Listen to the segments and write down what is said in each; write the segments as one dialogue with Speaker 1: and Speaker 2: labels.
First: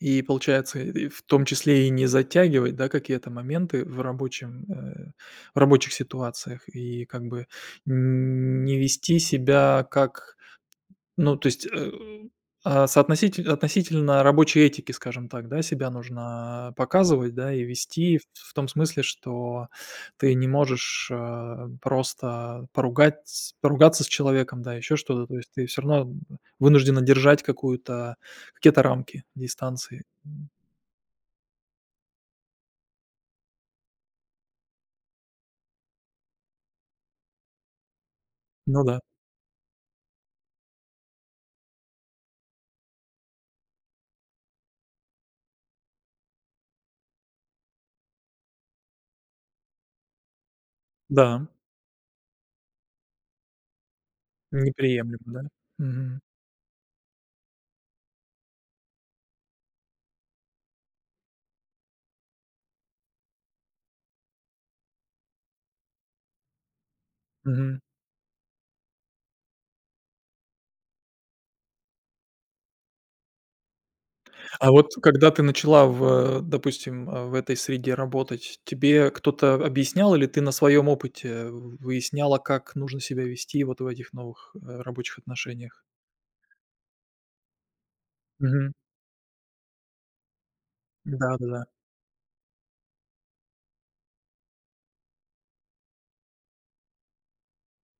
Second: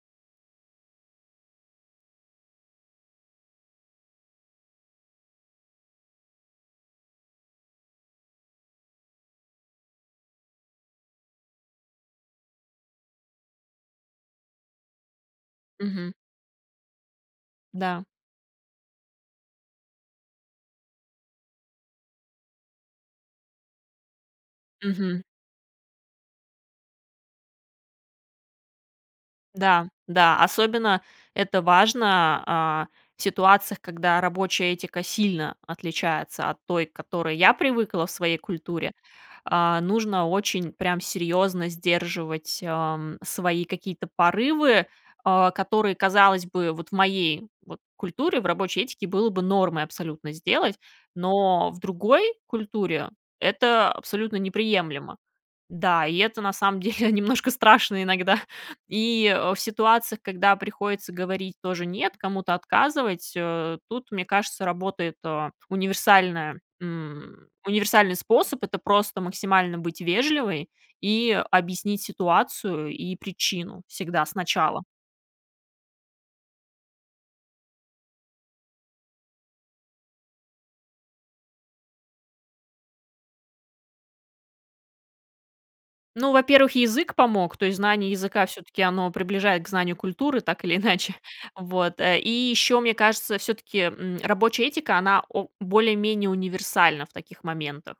Speaker 1: И получается, и в том числе и не затягивать, да, какие-то моменты в рабочем, э, в рабочих ситуациях. И как бы н не вести себя как ну то есть, э, а соотноситель относительно рабочей этики, скажем так, да, себя
Speaker 2: Мгм.
Speaker 1: нужно показывать, да. И
Speaker 2: Да.
Speaker 1: вести в в том смысле, что ты не можешь, э, просто поругатьс поругаться с человеком, да, ещё
Speaker 2: Мгм.
Speaker 1: что-то, то есть ты всё равно вынуждена держать какую-то какие-то рамки
Speaker 2: Да,
Speaker 1: дистанции.
Speaker 2: да, особенно это важно, а, в ситуациях, когда рабочая этика сильно отличается от той, к которой я привыкла в своей
Speaker 1: Ну
Speaker 2: культуре.
Speaker 1: да.
Speaker 2: А, нужно очень прям серьёзно сдерживать, а, м, свои какие-то порывы, а, которые, казалось бы, вот в моей вот культуре, в рабочей этике было бы нормой абсолютно сделать,
Speaker 1: Да.
Speaker 2: но в другой культуре- это абсолютно неприемлемо.
Speaker 1: Неприемлемо, да?
Speaker 2: Да, и
Speaker 1: Мгм.
Speaker 2: это на самом деле немножко страшно иногда. И, э, в ситуациях, когда приходится говорить тоже "нет", кому-то отказывать, э, тут, мне кажется, работает, э, универсальное, м,
Speaker 1: Мгм.
Speaker 2: универсальный способ- это просто максимально быть вежливой и объяснить ситуацию и причину всегда
Speaker 1: А
Speaker 2: сначала.
Speaker 1: вот когда ты начала в, допустим, э, в этой среде работать, тебе кто-то объяснял или ты на своём опыте в выясняла, как нужно себя вести вот в этих новых, э, рабочих отношениях?
Speaker 2: Ну, во-первых, язык помог, то есть знание языка
Speaker 1: Мгм.
Speaker 2: всё-таки оно приближает к знанию культуры так или иначе.
Speaker 1: Да-да-да.
Speaker 2: Вот, э, и ещё, мне кажется, всё-таки, м, рабочая этика, она о более-менее универсальна в таких моментах.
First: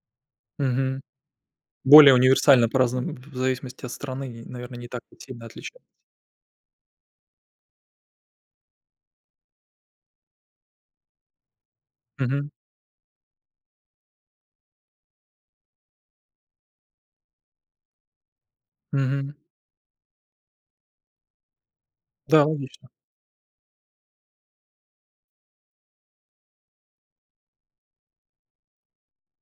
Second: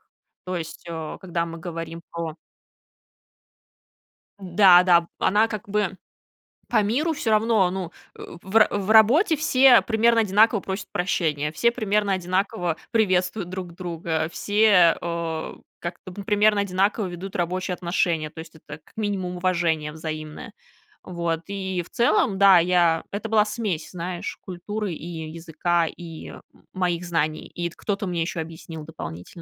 Speaker 2: То есть,
Speaker 1: Мгм.
Speaker 2: э, когда мы говорим
Speaker 1: Более
Speaker 2: про
Speaker 1: универсальна по разным в в зависимости от страны и, наверно, не так
Speaker 2: Да-да б
Speaker 1: уж сильно
Speaker 2: она как
Speaker 1: отличалась.
Speaker 2: бы по миру всё равно, ну, э, в ра в работе все примерно одинаково просят прощения, все примерно
Speaker 1: Мгм.
Speaker 2: одинаково приветствуют друг друга, все, э, как-то, ну, примерно одинаково ведут рабочие отношения, то есть это как
Speaker 1: Мгм.
Speaker 2: минимум уважение взаимное. Вот, и в целом
Speaker 1: Да,
Speaker 2: да,
Speaker 1: логично.
Speaker 2: я это была смесь, знаешь, культуры и языка, и м моих знаний, ит кто-то мне ещё объяснил дополнительно.